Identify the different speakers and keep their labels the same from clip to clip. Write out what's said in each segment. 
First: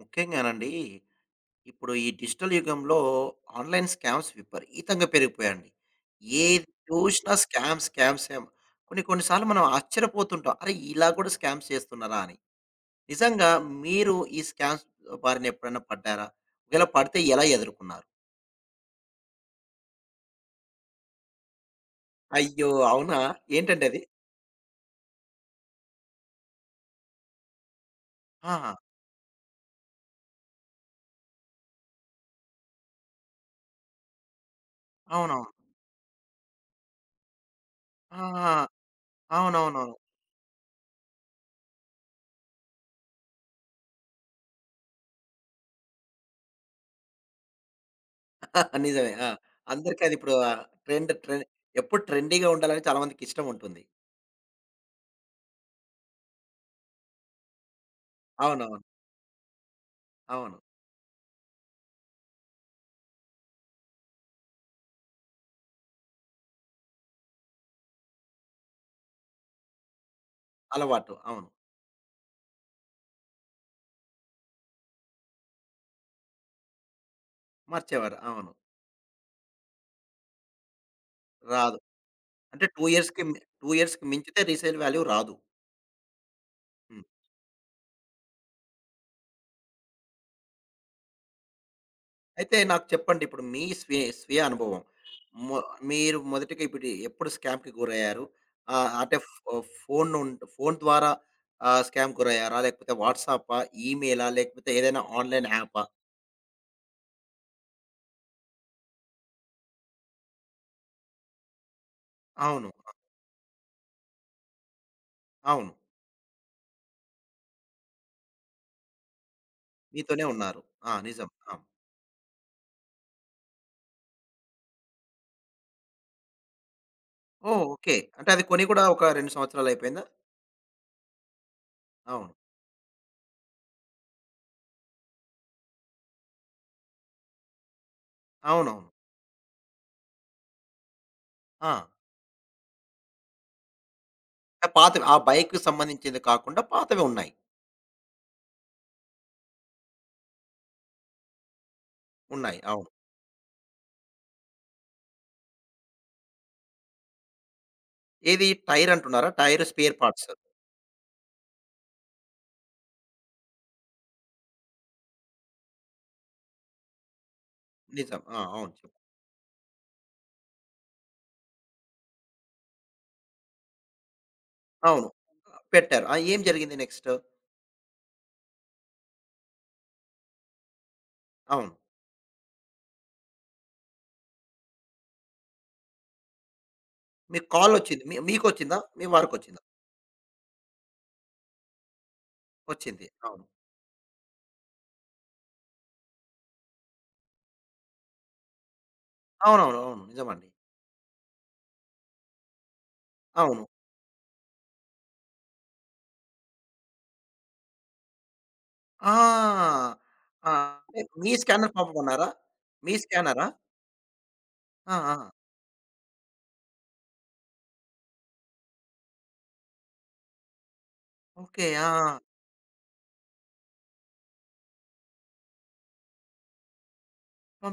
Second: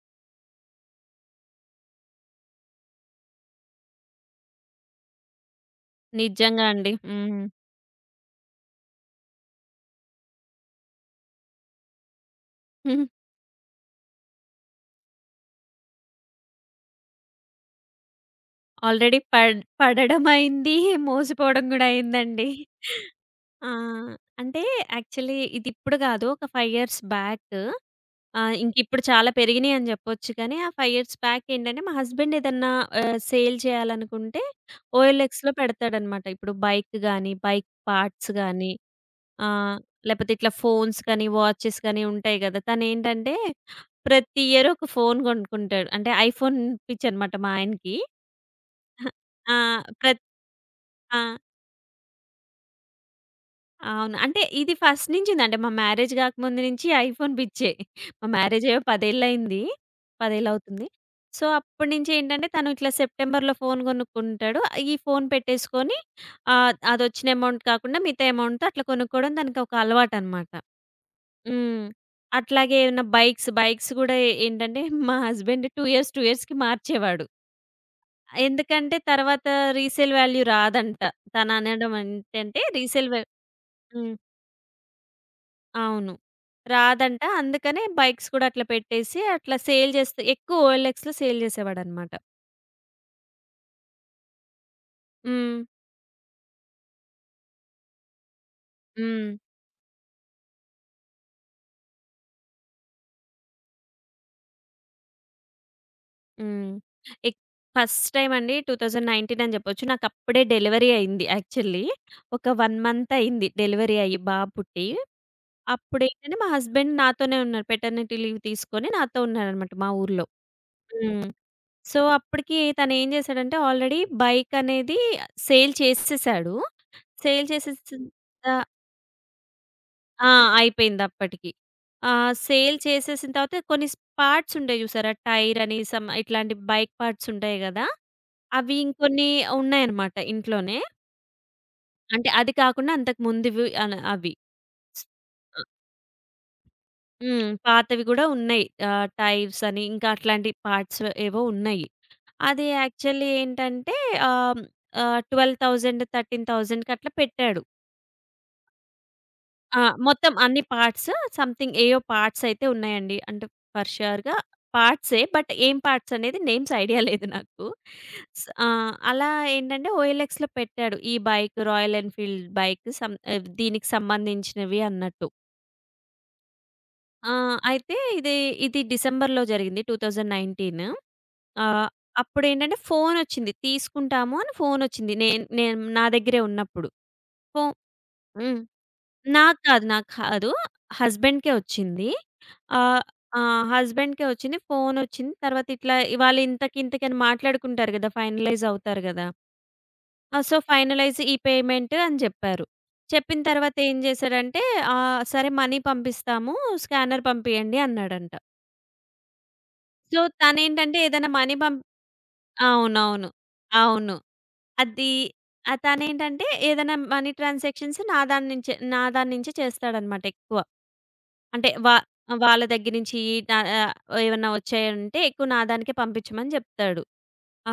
Speaker 1: ముఖ్యంగానండి, ఇప్పుడు ఈ డిజిటల్ యుగంలో ఆన్‌లైన్ స్కామ్స్ విపరీతంగా పెరిగిపోయాయండి. ఏది
Speaker 2: నిజంగా అండి.
Speaker 1: చూసినా
Speaker 2: హ్మ్.
Speaker 1: Scam, scam, scam. కొన్ని కొన్ని సార్లు మనం ఆశ్చర్యపోతుంటాం. అరే! ఇలా కూడా స్కామ్స్ చేస్తున్నారా అని. నిజంగా మీరు ఈ స్కామ్స్ బారిన ఎప్పుడైనా పడ్డారా? ఒకవేళ పడితే ఎలా ఎదుర్కున్నారు?
Speaker 2: ఆల్రెడీ పడడం అయింది. మోసిపోవడం గూడా అయిందండి.
Speaker 1: అయ్యో! అవునా?
Speaker 2: ఆ!
Speaker 1: ఏంటండి అది?
Speaker 2: అంటే యాక్చువల్లీ ఇది ఇప్పుడు గాదు. ఒక 5 ఇయర్స్ బ్యాక్.
Speaker 1: ఆ!
Speaker 2: ఇంకిప్పుడు చాలా పెరిగినియి అని జెప్పొచ్చు కానీ, ఆ 5 ఇయర్స్ బ్యాక్ ఏంటంటే, మా హస్బెండ్ ఏదన్నా సేల్ చేయాలనుకుంటే
Speaker 1: అవునవును.
Speaker 2: ఓఎల్ఎక్స్‌లో పెడతాడనమాట. ఇప్పుడు బైక్ గాని, బైక్ పార్ట్స్
Speaker 1: ఆ!
Speaker 2: గాని, ఆ!
Speaker 1: అవునవునవును.
Speaker 2: లేపోతే ఇట్లా ఫోన్స్ కానీ, వాచెస్ కానీ ఉంటాయి గదా! తనేంటంటే ప్రతి ఇయర్ ఒక ఫోన్ కొనుక్కుంటాడు. అంటే ఐఫోన్ పిచ్చనమాట మా ఆయనకి.
Speaker 1: నిజమే. ఆ!
Speaker 2: ఆ!
Speaker 1: అందరికీ అది
Speaker 2: ప్రత్
Speaker 1: ఇప్పుడు ట్రెండ్
Speaker 2: ఆ!
Speaker 1: ట్రెండ్ ఎప్పుడు ట్రెండీగా ఉండాలని చాలా మందికి ఇష్టం ఉంటుంది.
Speaker 2: అవును. అంటే ఇది ఫస్ట్ నుంచిందండి. మా మ్యారేజ్ గాకముందు నుంచి ఐఫోన్ పిచ్చే. మా
Speaker 1: అవునవును.
Speaker 2: మ్యారేజయ్యో 10 ఏళ్లయింది. 10
Speaker 1: అవును.
Speaker 2: ఏళ్లవుతుంది. సో, అప్పటినుంచేంటంటే తను ఇట్లా సెప్టెంబర్‌లో ఫోన్ కొనుక్కుంటాడు. ఈ ఫోన్ పెట్టేసుకొని అదొచ్చిన అమౌంట్ కాకుండా మిగతా అమౌంట్‌తో అట్లా కొనుక్కోవడం దానికొక అలవాటనమాట.
Speaker 1: అలవాటు. అవును.
Speaker 2: హ్మ్. అట్లాగే ఏమన్నా బైక్స్, బైక్స్ గూడా ఏంటంటే మా హస్బెండ్ 2 ఇయర్స్, 2 ఇయర్స్‌కి మార్చేవాడు.
Speaker 1: మార్చేవారు. అవును.
Speaker 2: ఎందుకంటే తర్వాత రీసేల్ వాల్యూ రాదంట.
Speaker 1: రాదు.
Speaker 2: తననడం ఏంటంటే
Speaker 1: అంటే 2
Speaker 2: రీసేల్
Speaker 1: ఇయర్స్‌కి
Speaker 2: వాల్యూ.
Speaker 1: 2 ఇయర్స్‌కి
Speaker 2: హ్మ్.
Speaker 1: మించితే రీసేల్ వాల్యూ రాదు.
Speaker 2: అవును.
Speaker 1: హ్మ్.
Speaker 2: రాదంట. అందుకనే బైక్స్ కూడా అట్లా పెట్టేసి అట్లా సేల్ చేస్తే ఎక్కువ ఓఎల్ఎక్స్‌లో సేల్ చేసేవాడనమాట.
Speaker 1: అయితే నాకు చెప్పండి ఇప్పుడు మీ స్వీయ అనుభవం. మొ
Speaker 2: హ్మ్.
Speaker 1: మీరు మొదటిగా ఇప్పుడు ఎప్పుడు స్కామ్‌కి గురయ్యారు? అంటే
Speaker 2: హ్మ్.
Speaker 1: ఫోన్ నుం ఫోన్ ద్వారా స్కామ్ గురయ్యారా? లేకపోతే వాట్సాపా? ఈమెయిలా? లేకపోతే ఏదైనా ఆన్‌లైన్ యాపా?
Speaker 2: హ్మ్. ఎక్ ఫస్ట్ టైమ్ అండి 2019 అని చెప్పొచ్చు. నాకప్పుడే డెలివరీ అయింది యాక్చువల్లీ. ఒక
Speaker 1: అవును.
Speaker 2: 1 మంత్ అయింది డెలివరీ అయ్యి బాబు పుట్టి.
Speaker 1: అవును.
Speaker 2: అప్పుడేంటంటే మా హస్బెండ్ నాతోనే ఉన్నారు. పెటర్నిటీ లీవ్ తీసుకొని నాతో ఉన్నారనమాట మా
Speaker 1: మీతోనే
Speaker 2: ఊర్లో.
Speaker 1: ఉన్నారు. ఆ!
Speaker 2: హ్మ్.
Speaker 1: నిజం. ఆ!
Speaker 2: సో, అప్పటికి తనేం చేశాడంటే ఆల్రెడీ బైక్ అనేది సేల్ చేసేసాడు. Sale
Speaker 1: oh! ఓకే.
Speaker 2: చేసేసిన
Speaker 1: అంటే అది కొని
Speaker 2: ఆహ్,
Speaker 1: కూడా ఒక 2 సంవత్సరాలు అయిపోయిందా?
Speaker 2: ఆ! అయిపోయింది అప్పటికి.
Speaker 1: అవును.
Speaker 2: సేల్ చేసేసిన తర్వాత కొన్ని పార్ట్స్ ఉంటాయి చూసారా? టైర్ అని సమ్ ఇట్లాంటి బైక్ పార్ట్స్ ఉంటాయి గదా! అవి
Speaker 1: అవునవును.
Speaker 2: ఇంకొన్ని ఉన్నాయన్నమాట ఇంట్లోనే.
Speaker 1: ఆ!
Speaker 2: అంటే అది కాకుండా అంతకు ముందువి అవి.
Speaker 1: ఆ! పాతవి. ఆ బైక్‌కి సంబంధించింది కాకుండా పాతవి ఉన్నాయి.
Speaker 2: హ్మ్. పాతవి గూడా ఉన్నాయి. టైవ్స్ అని ఇంకా అట్లాంటి పార్ట్స్ ఏవో ఉన్నాయి.
Speaker 1: ఉన్నాయి.
Speaker 2: అది
Speaker 1: అవును.
Speaker 2: యాక్చువల్లీ ఏంటంటే ఆహ్, ఆహ్, 12,000, 13,000కి అట్లా పెట్టాడు.
Speaker 1: ఏది టైర్ అంటున్నారా? Tyre spare parts.
Speaker 2: మొత్తం అన్ని పార్ట్స్, సంథింగ్ ఏయో పార్ట్స్ అయితే ఉన్నాయండి. అంటే ఫర్ ష్యూర్‌గా పార్ట్సే. బట్ ఏం పార్ట్స్ అనేది నేమ్స్ ఐడియా లేదు నాకు.
Speaker 1: నిజం. ఆ!
Speaker 2: స్ ఆ!
Speaker 1: అవును.
Speaker 2: అలా ఏంటంటే ఓఎల్ఎక్స్‌లో పెట్టాడు. ఈ బైక్ రాయల్ ఎన్‌ఫీల్డ్ బైక్, దీనికి సంబంధించినవి
Speaker 1: అవును.
Speaker 2: అన్నట్టు.
Speaker 1: పెట్టారు. ఆ! ఏం జరిగింది నెక్స్ట్?
Speaker 2: ఆ! అయితే ఇది, డిసెంబర్‌లో జరిగింది, 2019.
Speaker 1: అవును.
Speaker 2: ఆహ్, అప్పుడేంటంటే ఫోనొచ్చింది. తీసుకుంటాము అని ఫోనొచ్చింది. నేను నేను నా దగ్గరే ఉన్నప్పుడు.
Speaker 1: మీకు
Speaker 2: ఫో
Speaker 1: కాలొచ్చింది. మీ
Speaker 2: హ్మ్.
Speaker 1: మీకొచ్చిందా? మీ
Speaker 2: నాకు
Speaker 1: వారికొచ్చిందా?
Speaker 2: కాదు, నాకు కాదు. హస్బెండ్‌కే వచ్చింది. ఆహ్,
Speaker 1: వచ్చింది. అవును.
Speaker 2: ఆహ్, హస్బెండ్‌కే వచ్చింది. ఫోనొచ్చింది. తర్వాత ఇట్లా ఇవాళ ఇంతకి, ఇంతకి అని మాట్లాడుకుంటారు గదా! ఫైనలైజ్ అవుతారు గదా!
Speaker 1: అవునవును. అవును. నిజమండి.
Speaker 2: సో, ఫైనలైజ్ ఈ పేమెంట్ అని చెప్పారు. చెప్పిన
Speaker 1: అవును.
Speaker 2: తర్వాత ఏం చేశాడంటే సరే మనీ పంపిస్తాము, స్కానర్ పంపియండి అన్నాడంట.
Speaker 1: ఆ!
Speaker 2: సో,
Speaker 1: ఆ!
Speaker 2: తనేంటంటే
Speaker 1: అంటే
Speaker 2: ఏదైనా
Speaker 1: మీ
Speaker 2: మనీ
Speaker 1: స్కానర్
Speaker 2: పంప్
Speaker 1: పంపమన్నారా? మీ
Speaker 2: అవునవును.
Speaker 1: స్కానరా?
Speaker 2: అవును.
Speaker 1: ఆ!
Speaker 2: అది.
Speaker 1: ఆ!
Speaker 2: తనేంటంటే ఏదైనా మనీ ట్రాన్సాక్షన్స్ నా దాని నుంచే చేస్తాడనమాట ఎక్కువ.
Speaker 1: ఓకే.
Speaker 2: అంటే
Speaker 1: ఆ! ఆ!
Speaker 2: వాళ్ళ దగ్గర నుంచి న ఆహ్, ఏమన్నా వచ్చాయంటే ఎక్కువ నా దానికే పంపించమని చెప్తాడు.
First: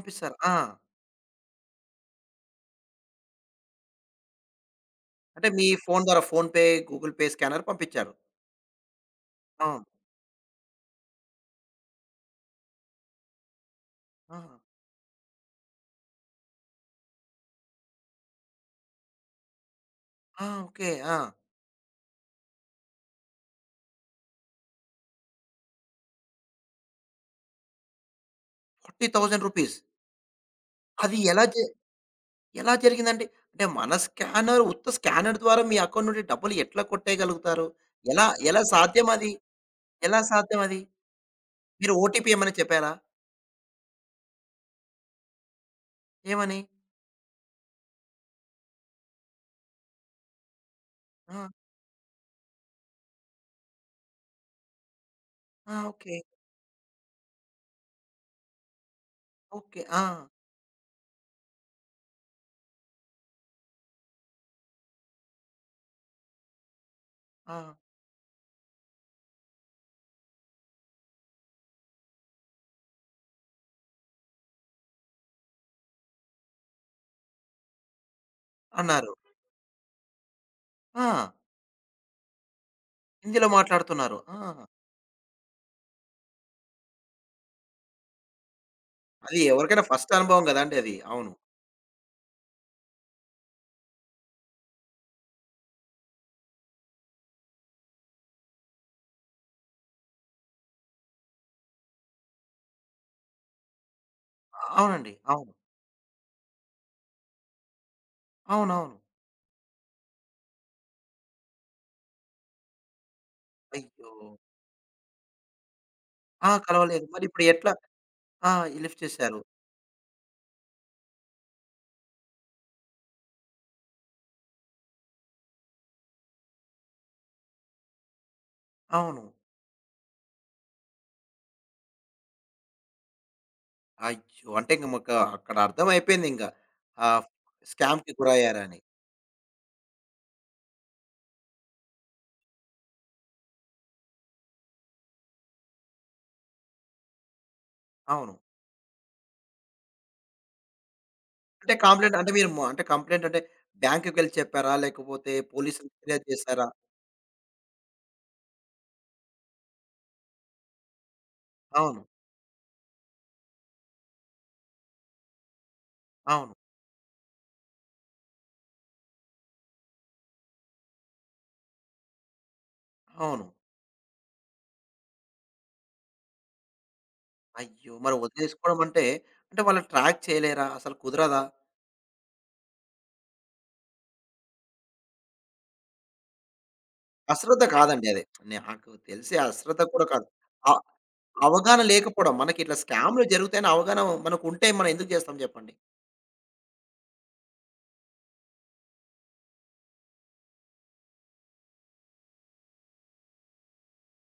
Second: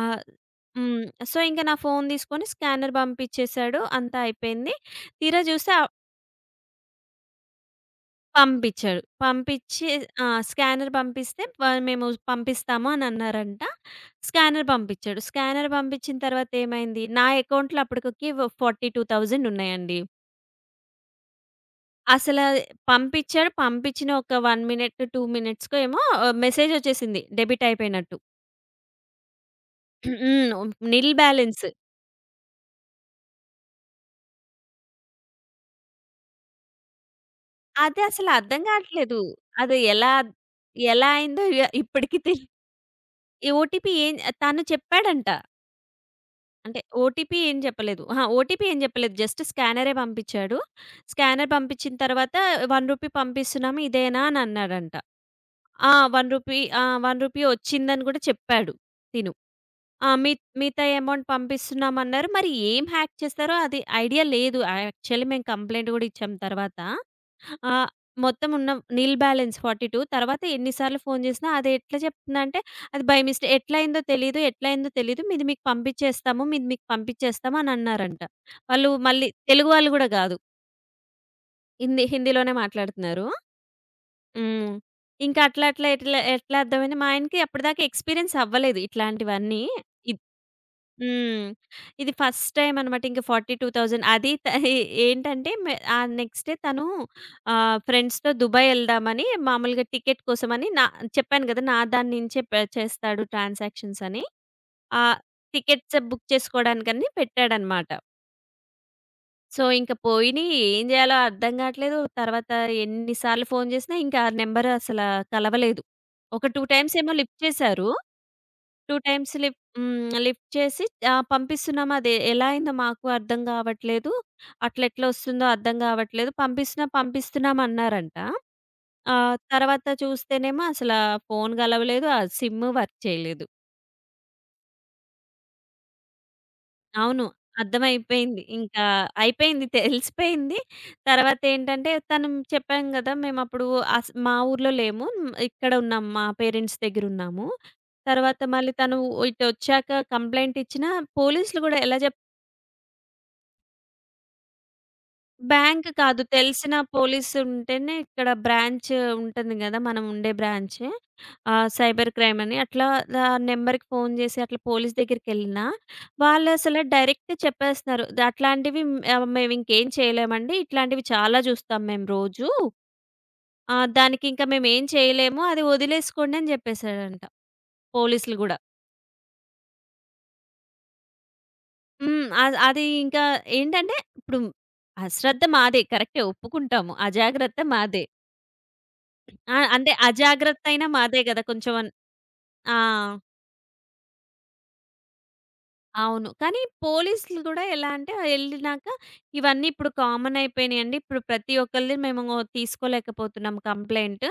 Speaker 2: ఆహ్,
Speaker 1: ఆ!
Speaker 2: హ్మ్. సో, ఇంక నా ఫోను తీసుకొని స్కానర్ పంపించేసాడు. అంతా అయిపోయింది. తీరా
Speaker 1: అంటే మీ
Speaker 2: చూస్తే
Speaker 1: ఫోను ద్వారా ఫోన్‌పే, గూగుల్ పే స్కానర్ పంపించారు.
Speaker 2: పంపించాడు.
Speaker 1: అవును.
Speaker 2: స్కానర్ పంపిస్తే వాళ్ళు, మేము పంపిస్తాము అని అన్నారంట.
Speaker 1: ఆ!
Speaker 2: స్కానర్ పంపించాడు. స్కానర్ పంపించిన తర్వాత ఏమైంది, నా అకౌంట్‌లో అప్పటికి 42,000 ఉన్నాయండి.
Speaker 1: ఆ! ఓకే. ఆ!
Speaker 2: అసల పంపించాడు. పంపించిన ఒక 1 మినిట్, 2 మినిట్స్‌కో ఏమో మెసేజ్ వచ్చేసింది, డెబిట్ అయిపోయినట్టు.
Speaker 1: రూ. 40,000.
Speaker 2: హ్మ్. నిల్
Speaker 1: అది
Speaker 2: బ్యాలెన్స్.
Speaker 1: ఎలా జరిగిందండి? అంటే మన స్కానర్ ఉత్త స్కానర్ ద్వారా మీ అకౌంట్ నుండి డబ్బులు ఎట్లా కొట్టేయగలుగుతారు?
Speaker 2: అది
Speaker 1: ఎలా
Speaker 2: అసలు అర్థం
Speaker 1: ఎలా సాధ్యం
Speaker 2: కావట్లేదు.
Speaker 1: అది?
Speaker 2: అది ఎలా
Speaker 1: ఎలా సాధ్యం అది?
Speaker 2: ఎలా అయిందో ఇ
Speaker 1: మీరు
Speaker 2: ఇప్పటికి
Speaker 1: ఓటీపీ
Speaker 2: తెలి.
Speaker 1: ఏమని చెప్పారా?
Speaker 2: ఈ ఓటీపీ ఏం తను చెప్పాడంట.
Speaker 1: ఏమని?
Speaker 2: అంటే ఓటీపీ ఏం చెప్పలేదు. అహా! ఓటీపీ ఏం చెప్పలేదు. జస్ట్ స్కానరే పంపించాడు.
Speaker 1: ఆ!
Speaker 2: స్కానర్ పంపించిన తర్వాత రూ. 1 పంపిస్తున్నాము ఇదేనా అని అన్నాడంట.
Speaker 1: ఆ!
Speaker 2: ఆ!
Speaker 1: ఓకే.
Speaker 2: రూ. 1. రూ. 1 వచ్చిందని కూడా చెప్పాడు తిను.
Speaker 1: ఓకే. ఆ!
Speaker 2: ఆ! మి మిగతా అమౌంట్ పంపిస్తున్నామన్నారు. మరి ఏం హ్యాక్ చేశారో అది ఐడియా లేదు. యాక్చువల్లీ మేము కంప్లెయింట్ గూడా ఇచ్చాం తర్వాత.
Speaker 1: ఆ!
Speaker 2: ఆహ్, మొత్తం ఉన్న నిల్ బ్యాలెన్స్ 42. తర్వాత ఎన్ని సార్లు ఫోను చేసినా అది ఎట్లా చెప్తుందంటే, అది బై మిస్టే ఎట్లా అయిందో తెలీదు, ఎట్లా అయిందో తెలీదు, మీది మీకు పంపిచ్చేస్తాము, మీది మీకు పంపిచ్చేస్తాము అని అన్నారంట. వాళ్ళు
Speaker 1: అన్నారు.
Speaker 2: మళ్ళీ తెలుగు వాళ్ళు గూడా గాదు.
Speaker 1: ఆ!
Speaker 2: హిందీలోనే మాట్లాడుతున్నారు.
Speaker 1: హిందీలో మాట్లాడుతున్నారు. ఆ!
Speaker 2: హ్మ్. ఇంకా అట్లా అట్లా ఎట్లా ఎట్లా అర్థమైంది మా ఆయనకి. అప్పటిదాకా ఎక్స్‌పీరియన్స్ అవ్వలేదు
Speaker 1: అది
Speaker 2: ఇట్లాంటివన్నీ.
Speaker 1: ఎవరికైనా
Speaker 2: ఇ
Speaker 1: ఫస్ట్ అనుభవం గదండీ అది. అవును.
Speaker 2: హ్మ్. ఇది ఫస్ట్ టైమ్ అనమాట. ఇంక 42,000 అది త ఏంటంటే ఆ నెక్స్ట్ డే తను ఫ్రెండ్స్‌తో దుబాయ్ ఎళ్దామని మామూలుగా టికెట్ కోసమని చెప్పాను గదా! నా దాని నుంచే చేస్తాడు ట్రాన్సాక్షన్స్ అని. ఆ
Speaker 1: అవునండి. అవును.
Speaker 2: టికెట్స్ బుక్ చేసుకోవడానికని పెట్టాడనమాట.
Speaker 1: అవునవును.
Speaker 2: సో, ఇంక పోయినియి ఏం జేయాలో అర్థం గాట్లేదు. తర్వాత ఎన్ని సార్లు ఫోను జేసినా
Speaker 1: అయ్యో!
Speaker 2: ఇంకా ఆ నెంబర్ కలవలేదు. ఒక
Speaker 1: ఆ!
Speaker 2: 2 టైమ్స్
Speaker 1: కలవలేదు.
Speaker 2: ఏమో లిఫ్ట్
Speaker 1: మరిప్పుడు ఎట్లా?
Speaker 2: చేశారు.
Speaker 1: ఆ!
Speaker 2: 2
Speaker 1: లిఫ్ట్
Speaker 2: టైమ్స్
Speaker 1: చేశారు.
Speaker 2: లిఫ్ హ్మ్. లిఫ్ట్ చేసి పంపిస్తున్నాం, అది ఎలా అయిందో మాకు అర్థం కావట్లేదు, అట్లెట్లా వస్తుందో అర్థం కావట్లేదు, పంపిస్తున్నాం అన్నారంట.
Speaker 1: అవును.
Speaker 2: తర్వాత చూస్తేనేమో ఫోను కలవలేదు. ఆ సిమ్ వర్క్ చేయలేదు.
Speaker 1: అయ్యో! అంటే ఇంక మాకు అక్కడ అర్థమైపోయిందింక. ఆహ్,
Speaker 2: అవును.
Speaker 1: స్కామ్‌కి
Speaker 2: అర్థమైపోయింది.
Speaker 1: గురయ్యారని.
Speaker 2: అయిపోయింది. తెలిసిపోయింది. తర్వాతేంటంటే తను చెప్పాం గదా! మేమప్పుడు మా ఊర్లో లేము. మ్, ఇక్కడ ఉన్నాం. మా పేరెంట్స్ దగ్గరున్నాము.
Speaker 1: అవును.
Speaker 2: తర్వాత మళ్ళీ తను ఇటొచ్చాక కంప్లెయింట్ ఇచ్చినా, పోలీసులు
Speaker 1: అంటే
Speaker 2: గూడా ఎలా
Speaker 1: కంప్లెయింట్
Speaker 2: జెప్
Speaker 1: అంటే మీరు అంటే కంప్లెయింట్ అంటే బ్యాంక్‌కెళ్ళి చెప్పారా? లేకపోతే
Speaker 2: బ్యాంక్
Speaker 1: పోలీసులకి
Speaker 2: కాదు.
Speaker 1: ఫిర్యాదు చేసారా?
Speaker 2: తెలిసిన పోలీసుంటేనే ఇక్కడ బ్రాంచ్ ఉంటుంది గదా! మనం ఉండే బ్రాంచ్.
Speaker 1: అవును.
Speaker 2: సైబర్ క్రైమ్ అని. అట్లా నంబర్‌కి ఫోను జేసి అట్లా పోలీస్ దగ్గరికెళ్ళినా
Speaker 1: అవును.
Speaker 2: వాళ్ళసల డైరెక్ట్ చెప్పేస్తున్నారు. ద అట్లాంటివి హ్మ్, ఆహ్, మేవింకేం చేయలేమండి. ఇట్లాంటివి చాలా జూస్తాం మేము రోజు.
Speaker 1: అవును.
Speaker 2: దానికింక మేమేం చేయలేము. అది వదిలేసుకోండి అని జెప్పేసాడంట,
Speaker 1: అయ్యో! మరి
Speaker 2: పోలీసులు గూడా.
Speaker 1: వదిలేసుకోవడం అంటే, అంటే వాళ్ళని ట్రాక్ చేయలేరా? అసలు కుదరదా?
Speaker 2: హ్మ్. అది ఇంకా ఏంటంటే ఇప్పుడు అశ్రద్ధ మాదే. కరెక్టే, ఒప్పుకుంటాము. అజాగ్రత్త
Speaker 1: అశ్రద్ధ
Speaker 2: మాదే.
Speaker 1: కాదండి అది. నాకు తెలిసి అశ్రద్ధ
Speaker 2: అంటే
Speaker 1: కూడా కాదు.
Speaker 2: అజాగ్రత్త
Speaker 1: అ
Speaker 2: అయినా మాదే గదా! కొంచెం
Speaker 1: అవగాహన
Speaker 2: అన్
Speaker 1: లేకపోవడం.
Speaker 2: ఆ!
Speaker 1: మనకిట్లా స్కామ్‌లు జరుగుతాయని అవగాహన మనకుంటే మనం ఎందుకు చేస్తాం చెప్పండి?
Speaker 2: అవును. కానీ పోలీసులు గూడా ఎలా అంటే ఎళ్ళినాక, ఇవన్నీ ఇప్పుడు కామన్ అయిపోయినాయండి. ఇప్పుడు ప్రతి ఒక్కళ్ళది మేము తీసుకోలేకపోతున్నాం కంప్లెయింట్.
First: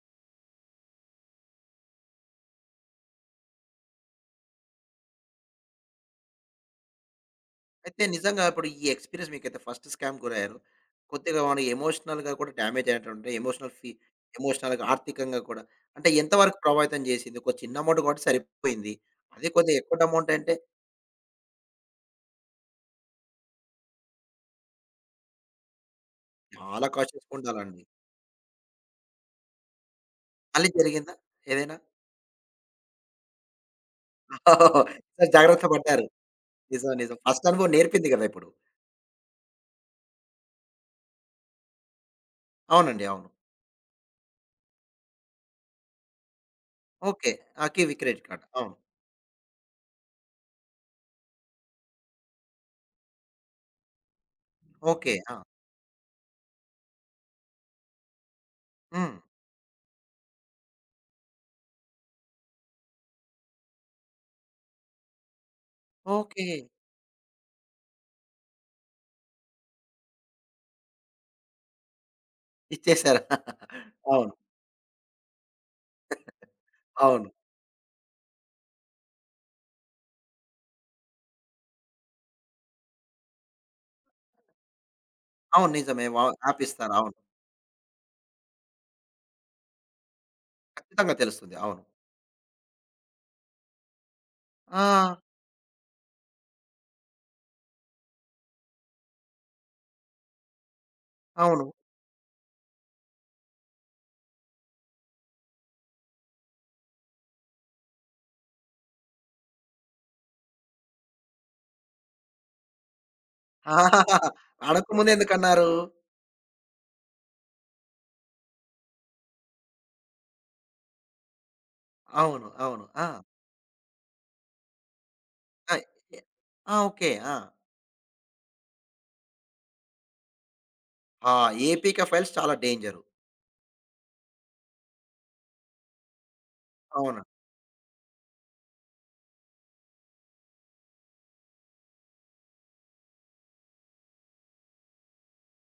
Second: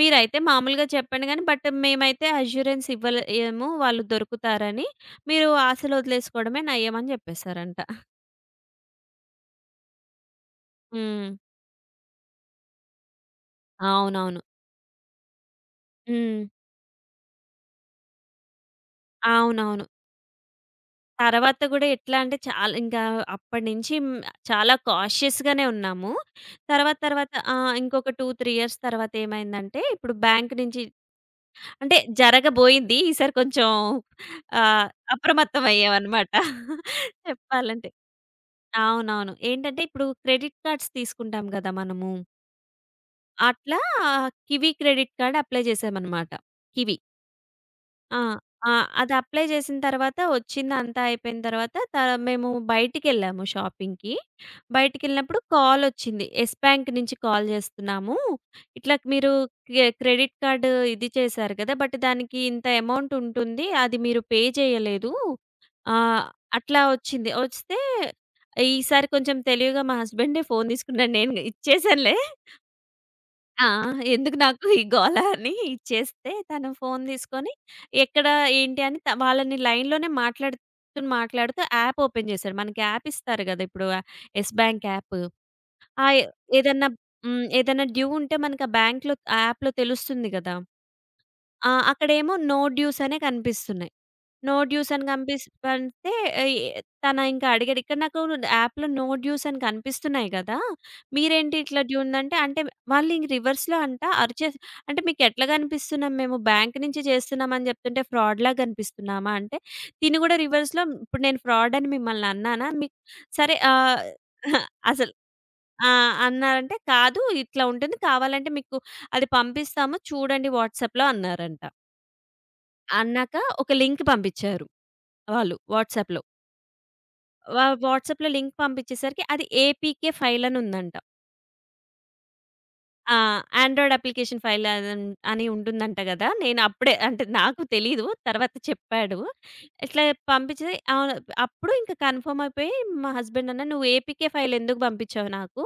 Speaker 2: మీరైతే మామూలుగా చెప్పండి గానీ, బట్ మేమైతే అష్యూరెన్స్ ఇవ్వలేము వాళ్ళు దొరుకుతారని. మీరు ఆశలు వదిలేసుకోవడమే నయ్యం అని జెప్పేసారంట.
Speaker 1: అయితే నిజంగా ఇప్పుడు ఈ ఎక్స్‌పీరియన్స్ మీకైతే ఫస్ట్ స్కామ్‌కి గురయ్యారు.
Speaker 2: హ్మ్.
Speaker 1: కొద్దిగా మనం ఎమోషనల్‌గా కూడా డ్యామేజ్ అయినటువంటి
Speaker 2: అవునవును.
Speaker 1: ఎమోషనల్‌గా, ఆర్థికంగా కూడా అంటే ఎంత
Speaker 2: హ్మ్.
Speaker 1: వరకు ప్రభావితం చేసింది? ఒక చిన్న అమౌంట్ కాబట్టి సరిపోయింది. అదే కొద్దిగా
Speaker 2: అవునవును.
Speaker 1: ఎక్కువ అమౌంట్ అంటే
Speaker 2: తర్వాత గూడా ఎట్లా అంటే చాలా ఇంకా అప్పటినుంచి హ్మ్, చాలా కాషియస్ గానే ఉన్నాము.
Speaker 1: చాలా
Speaker 2: తర్వాత
Speaker 1: కాషియస్‌గా
Speaker 2: తర్వాత
Speaker 1: ఉండాలండి.
Speaker 2: ఇంకొక 2, 3 ఇయర్స్ తర్వాత ఏమైందంటే ఇప్పుడు బ్యాంక్
Speaker 1: మళ్ళీ
Speaker 2: నుంచి,
Speaker 1: జరిగిందా ఏదైనా?
Speaker 2: అంటే జరగబోయింది. ఈసారి కొంచెం ఆహ్,
Speaker 1: ఈసారి
Speaker 2: అప్రమత్తం
Speaker 1: జాగ్రత్త పడ్డారు.
Speaker 2: అయ్యామనమాట.
Speaker 1: నిజం. నిజం. ఫస్ట్ అనుభవం
Speaker 2: చెప్పాలంటే.
Speaker 1: నేర్పింది కదా! ఇప్పుడు.
Speaker 2: అవునవును. ఏంటంటే ఇప్పుడు క్రెడిట్ కార్డ్స్ తీసుకుంటాం గదా! మనము.
Speaker 1: అవునండి. అవును.
Speaker 2: అట్లా కివీ క్రెడిట్ కార్డ్ అప్లై చేశామనమాట. కివీ.
Speaker 1: ఓకే. ఆ! కివి
Speaker 2: ఆ!
Speaker 1: Credit card.
Speaker 2: ఆ!
Speaker 1: అవును.
Speaker 2: అది అప్లై చేసిన తర్వాత వచ్చిందంతా అయిపోయిన తర్వాత మేము బయటికెళ్ళాము షాపింగ్‌కి.
Speaker 1: ఓకే. ఆ!
Speaker 2: బయటికెళ్ళినప్పుడు కాలొచ్చింది. యెస్ బ్యాంక్ నుంచి కాల్ చేస్తున్నాము, ఇట్లా
Speaker 1: హ్మ్.
Speaker 2: మీరు క్రెడిట్ కార్డ్ ఇది చేశారు కదా! బట్ దానికి ఇంత అమౌంట్ ఉంటుంది. అది మీరు పే చేయలేదు. ఆహ్,
Speaker 1: ఓకే.
Speaker 2: అట్లా వచ్చింది. వస్తే ఈసారి కొంచెం తెలివిగా మా హస్బెండే ఫోన్ తీసుకున్నాడు. నేను ఇచ్చేసానులే.
Speaker 1: ఇచ్చేసారు.
Speaker 2: ఆ!
Speaker 1: అవును.
Speaker 2: ఎందుకు నాకు ఈ గోల అని ఇచ్చేస్తే తను ఫోను
Speaker 1: అవును.
Speaker 2: తీసుకొని ఎక్కడ ఏంటి అని వాళ్ళని లైన్‌లోనే మాట్లాడుతూ, మాట్లాడుతూ యాప్ ఓపెన్ చేశాడు. మనకి యాప్ ఇస్తారు కదా! ఇప్పుడు యెస్ బ్యాంక్ యాప్.
Speaker 1: అవును. నిజమే.
Speaker 2: ఆ!
Speaker 1: యాప్
Speaker 2: ఏదన్నా
Speaker 1: ఇస్తారు. అవును.
Speaker 2: హ్మ్. ఏదన్నా డ్యూ ఉంటే మనకి ఆ బ్యాంక్‌లో ఆ యాప్‌లో తెలుస్తుంది కదా!
Speaker 1: ఖచ్చితంగా తెలుస్తుంది. అవును.
Speaker 2: అక్కడేమో నో డ్యూస్ అనే కనిపిస్తున్నాయి. నో
Speaker 1: ఆ!
Speaker 2: డ్యూస్ అని కంపిస్ అంటే ఆహ్, తను ఇంకా అడిగాడు, ఇక్కడ నాకు యాప్‌లో నో డ్యూస్ అని కనిపిస్తున్నాయి కదా! మీరేంటి
Speaker 1: అవును.
Speaker 2: ఇట్లా డ్యూ ఉందంటే, అంటే వాళ్ళు ఇంక రివర్స్‌లో అరిచేసి, అంటే మీకెట్లా కనిపిస్తున్నాం మేము? బ్యాంక్ నుంచి చేస్తున్నాం అని చెప్తుంటే ఫ్రాడ్‌లా కనిపిస్తున్నామా అంటే, తిను కూడా రివర్స్‌లో ఇప్పుడు నేను ఫ్రాడ్ అని మిమ్మల్ని అన్నానా? మీకు సరే ఆహ్,
Speaker 1: అడక్కముందే
Speaker 2: అసలు
Speaker 1: ఎందుకన్నారు?
Speaker 2: ఆ! అన్నారంటే కాదు ఇట్లా ఉంటుంది. కావాలంటే మీకు అది పంపిస్తాము చూడండి వాట్సాప్‌లో అన్నారంట.
Speaker 1: అవును. అవును. ఆ!
Speaker 2: అన్నాక ఒక లింక్ పంపించారు వాళ్ళు
Speaker 1: ఆ! ఎ
Speaker 2: వాట్సాప్‌లో.
Speaker 1: ఆ! ఓకే. ఆ!
Speaker 2: వాట్సాప్‌లో లింక్ పంపించేసరికి అది ఏపీకే ఫైల్ అని ఉందంట.
Speaker 1: ఆ! ఏపీకే ఫైల్స్ చాలా డేంజరు.
Speaker 2: ఆ! ఆండ్రాయిడ్ అప్లికేషన్ ఫైల్ అది అని ఉంటుందంట గదా! నేను అప్పుడే,
Speaker 1: అవును.
Speaker 2: అంటే నాకు తెలీదు, తర్వాత చెప్పాడు. ఇట్లా పంపించి. అవును. అప్పుడు ఇంకా కన్ఫర్మ్ అయిపోయి మా హస్బెండ్ అన్న, "నువ్వు ఏపీకే ఫైల్ ఎందుకు పంపించావు నాకు?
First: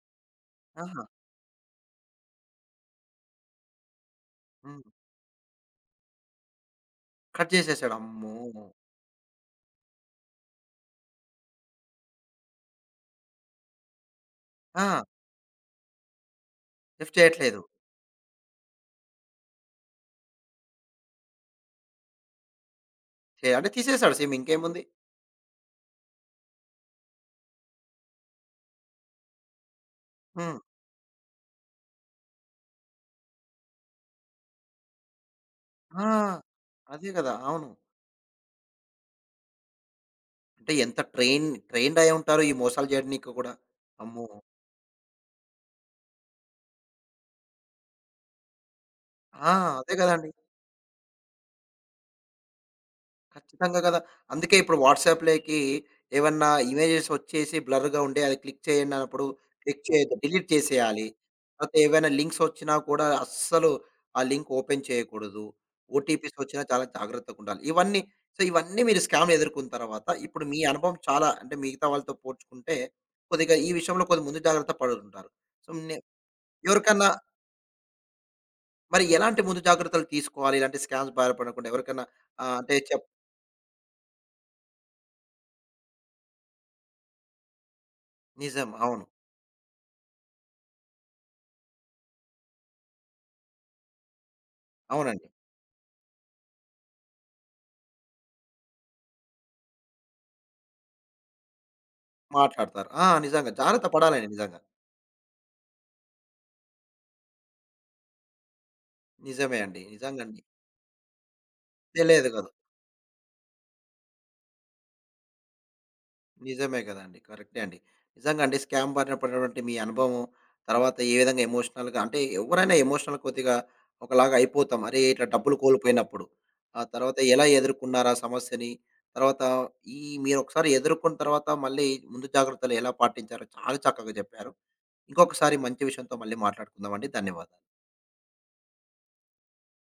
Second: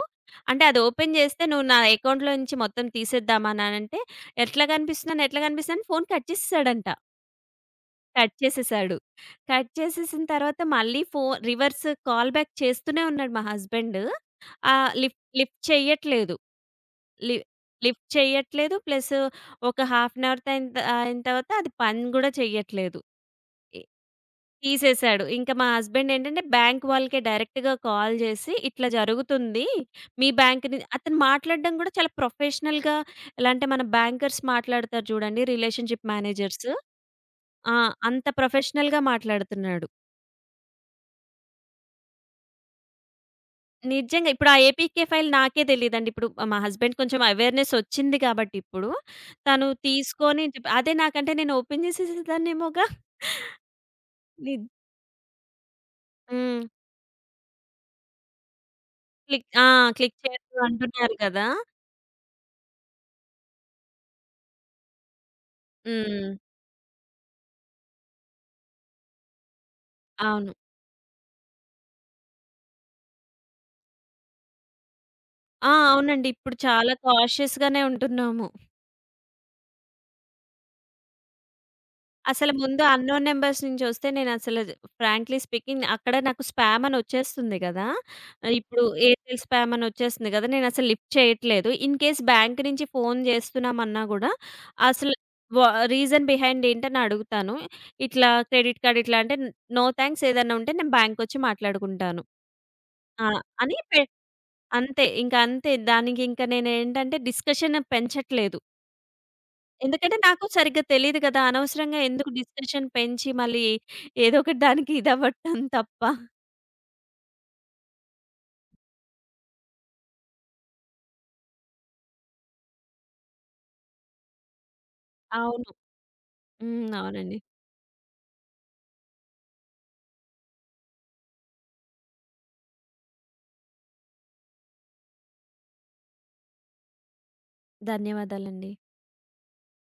Speaker 2: అంటే అది
Speaker 1: ఆహా!
Speaker 2: ఓపెన్ చేస్తే నువ్వు నా అకౌంట్‌లో నుంచి మొత్తం తీసేద్దామా" అని అంటే, "ఎట్లా
Speaker 1: హ్మ్.
Speaker 2: కనిపిస్తున్నాను? ఎట్లా కనిపిస్తున్నాను?" అని ఫోన్ కట్ చేసేసాడంట.
Speaker 1: కట్ చేసేసాడు. అమ్మో!
Speaker 2: కట్ చేసేసాడు. కట్ చేసేసిన తర్వాత మళ్ళీ రివర్స్ కాల్ బ్యాక్ చేస్తూనే ఉన్నాడు మా హస్బెండ్. ఆహ్,
Speaker 1: ఆ!
Speaker 2: లిఫ్ట్ లిఫ్ట్ చెయ్యట్లేదు.
Speaker 1: లిఫ్ట్
Speaker 2: లి
Speaker 1: చేయట్లేదు.
Speaker 2: లిఫ్ట్ చెయ్యట్లేదు. ప్లస్ ఒక హాఫ్ అన్ అవర్ అయిన తర్వాత అది పని గూడా చెయ్యట్లేదు.
Speaker 1: అంటే తీసేసాడు సిమ్ ఇంకేముంది.
Speaker 2: తీసేసాడు. ఇంక మా హస్బెండ్ ఏంటంటే బ్యాంక్ వాళ్ళకే డైరెక్ట్‌గా కాల్ చేసి, "ఇట్లా జరుగుతుంది మీ
Speaker 1: హ్మ్.
Speaker 2: బ్యాంక్‌ని." అతను మాట్లాడడం కూడా చాలా ప్రొఫెషనల్‌గా, ఎలా అంటే మన బ్యాంకర్స్ మాట్లాడతారు చూడండి,
Speaker 1: ఆ!
Speaker 2: Relationship managers.
Speaker 1: అదే గదా! అవును.
Speaker 2: ఆ! అంత ప్రొఫెషనల్‌గా మాట్లాడుతున్నాడు.
Speaker 1: అంటే ఎంత ట్రైన్డ్ అయ్యుంటారు ఈ మోసాలు జేయడానికి కూడా. అమ్మో!
Speaker 2: నిజంగా ఇప్పుడు ఆ ఏపీకే ఫైల్ నాకే తెలీదండి. ఇప్పుడు మా హస్బెండ్ కొంచెం అవేర్‌నెస్ వచ్చింది కాబట్టి ఇప్పుడు
Speaker 1: ఆ!
Speaker 2: తను
Speaker 1: అదే గదండీ.
Speaker 2: తీసుకొని అదే, నాకంటే నేను ఓపెన్ చేసేసేదాన్నేమోగా.
Speaker 1: ఖచ్చితంగా కదా! అందుకే
Speaker 2: నిద్
Speaker 1: ఇప్పుడు వాట్సాప్‌లోకి ఏవన్నా
Speaker 2: హ్మ్.
Speaker 1: ఇమేజెస్ వచ్చేసి బ్లర్‌గా ఉండి అది క్లిక్ చేయండి అన్నప్పుడు
Speaker 2: క్లిక్ ఆ!
Speaker 1: క్లిక్ చేయొద్దు.
Speaker 2: క్లిక్
Speaker 1: డిలీట్
Speaker 2: చేయొద్దు
Speaker 1: చేసేయాలి.
Speaker 2: అంటున్నారు కదా!
Speaker 1: లేకపోతే ఏవైనా లింక్స్ వచ్చినా కూడా అస్సలు ఆ లింక్ ఓపెన్ చేయకూడదు.
Speaker 2: హ్మ్.
Speaker 1: ఓటీపీస్ వచ్చినా చాలా జాగ్రత్తగా ఉండాలి. సో, ఇవన్నీ మీరు స్కామ్‌లు ఎదుర్కొన్న తర్వాత ఇప్పుడు
Speaker 2: అవును.
Speaker 1: మీ అనుభవం చాలా అంటే మిగతా వాళ్ళతో పోల్చుకుంటే కొద్దిగా ఈ విషయంలో కొద్దిగా ముందు జాగ్రత్త పడుంటారు. సో,
Speaker 2: అవునండి. ఇప్పుడు చాలా
Speaker 1: ఎవరికన్నా
Speaker 2: కాషియస్‌గానే ఉంటున్నాము.
Speaker 1: మరి ఎలాంటి ముందు జాగ్రత్తలు తీసుకోవాలి? ఇలాంటి స్కామ్స్ బారిన పడకుండా ఎవరికన్నా
Speaker 2: అసలు
Speaker 1: అంటే
Speaker 2: ముందు అన్‌నోన్ నంబర్స్ నుంచొస్తే నేనసలు ఫ్రాంక్లీ స్పీకింగ్ అక్కడ నాకు స్పామ్ అని ఒచ్చేస్తుంది గదా!
Speaker 1: నిజం.
Speaker 2: ఇప్పుడు
Speaker 1: అవును.
Speaker 2: ఎయిర్‌టెల్ స్పామ్ అని ఒచ్చేస్తుంది గదా! నేనసలు లిఫ్ట్ చేయట్లేదు. ఇన్ కేస్ బ్యాంక్ నుంచి ఫోను జేస్తున్నామన్నా గూడా అసలు
Speaker 1: అవునండి.
Speaker 2: వ రీజన్ బిహైండ్ ఏంటని అడుగుతాను. ఇట్లా క్రెడిట్ కార్డ్ ఇట్లా అంటే, నో థాంక్స్, ఏదన్నా ఉంటే నేను బ్యాంక్‌కొచ్చి మాట్లాడుకుంటాను.
Speaker 1: మాట్లాడతారు. ఆ!
Speaker 2: ఆ!
Speaker 1: నిజంగా.
Speaker 2: అని
Speaker 1: జాగ్రత్త
Speaker 2: పె
Speaker 1: పడాలండి నిజంగా.
Speaker 2: అంతే. ఇంక అంతే. దానికింక నేనేంటంటే డిస్కషన్ పెంచట్లేదు.
Speaker 1: నిజమే అండి.
Speaker 2: ఎందుకంటే
Speaker 1: నిజంగండి.
Speaker 2: నాకు సరిగ్గా తెలీదు కదా! అనవసరంగా
Speaker 1: తెలియదు
Speaker 2: ఎందుకు
Speaker 1: కదా!
Speaker 2: డిస్కషన్ పెంచి మళ్ళీ ఏదో ఒకటి దానికి ఇదవ్వటం తప్ప.
Speaker 1: నిజమే కదండీ. కరెక్టే అండి. నిజంగా అండి స్కామ్ బారిన పడినటువంటి మీ అనుభవం, తర్వాత ఏ విధంగా ఎమోషనల్‌గా అంటే ఎవరైనా ఎమోషనల్ కొద్దిగా ఒకలాగా అయిపోతాం. అరే! ఇట్లా డబ్బులు
Speaker 2: అవును.
Speaker 1: కోల్పోయినప్పుడు. ఆ
Speaker 2: హ్మ్.
Speaker 1: తర్వాత
Speaker 2: అవునండి.
Speaker 1: ఎలా ఎదుర్కొన్నారు ఆ సమస్యని? తర్వాత ఈ మీరొకసారి ఎదుర్కొన్న తర్వాత మళ్ళీ ముందు జాగ్రత్తలు ఎలా పాటించారో చాలా చక్కగా చెప్పారు. ఇంకొకసారి మంచి విషయంతో మళ్ళీ మాట్లాడుకుందామండి. ధన్యవాదాలు.
Speaker 2: ధన్యవాదాలండి.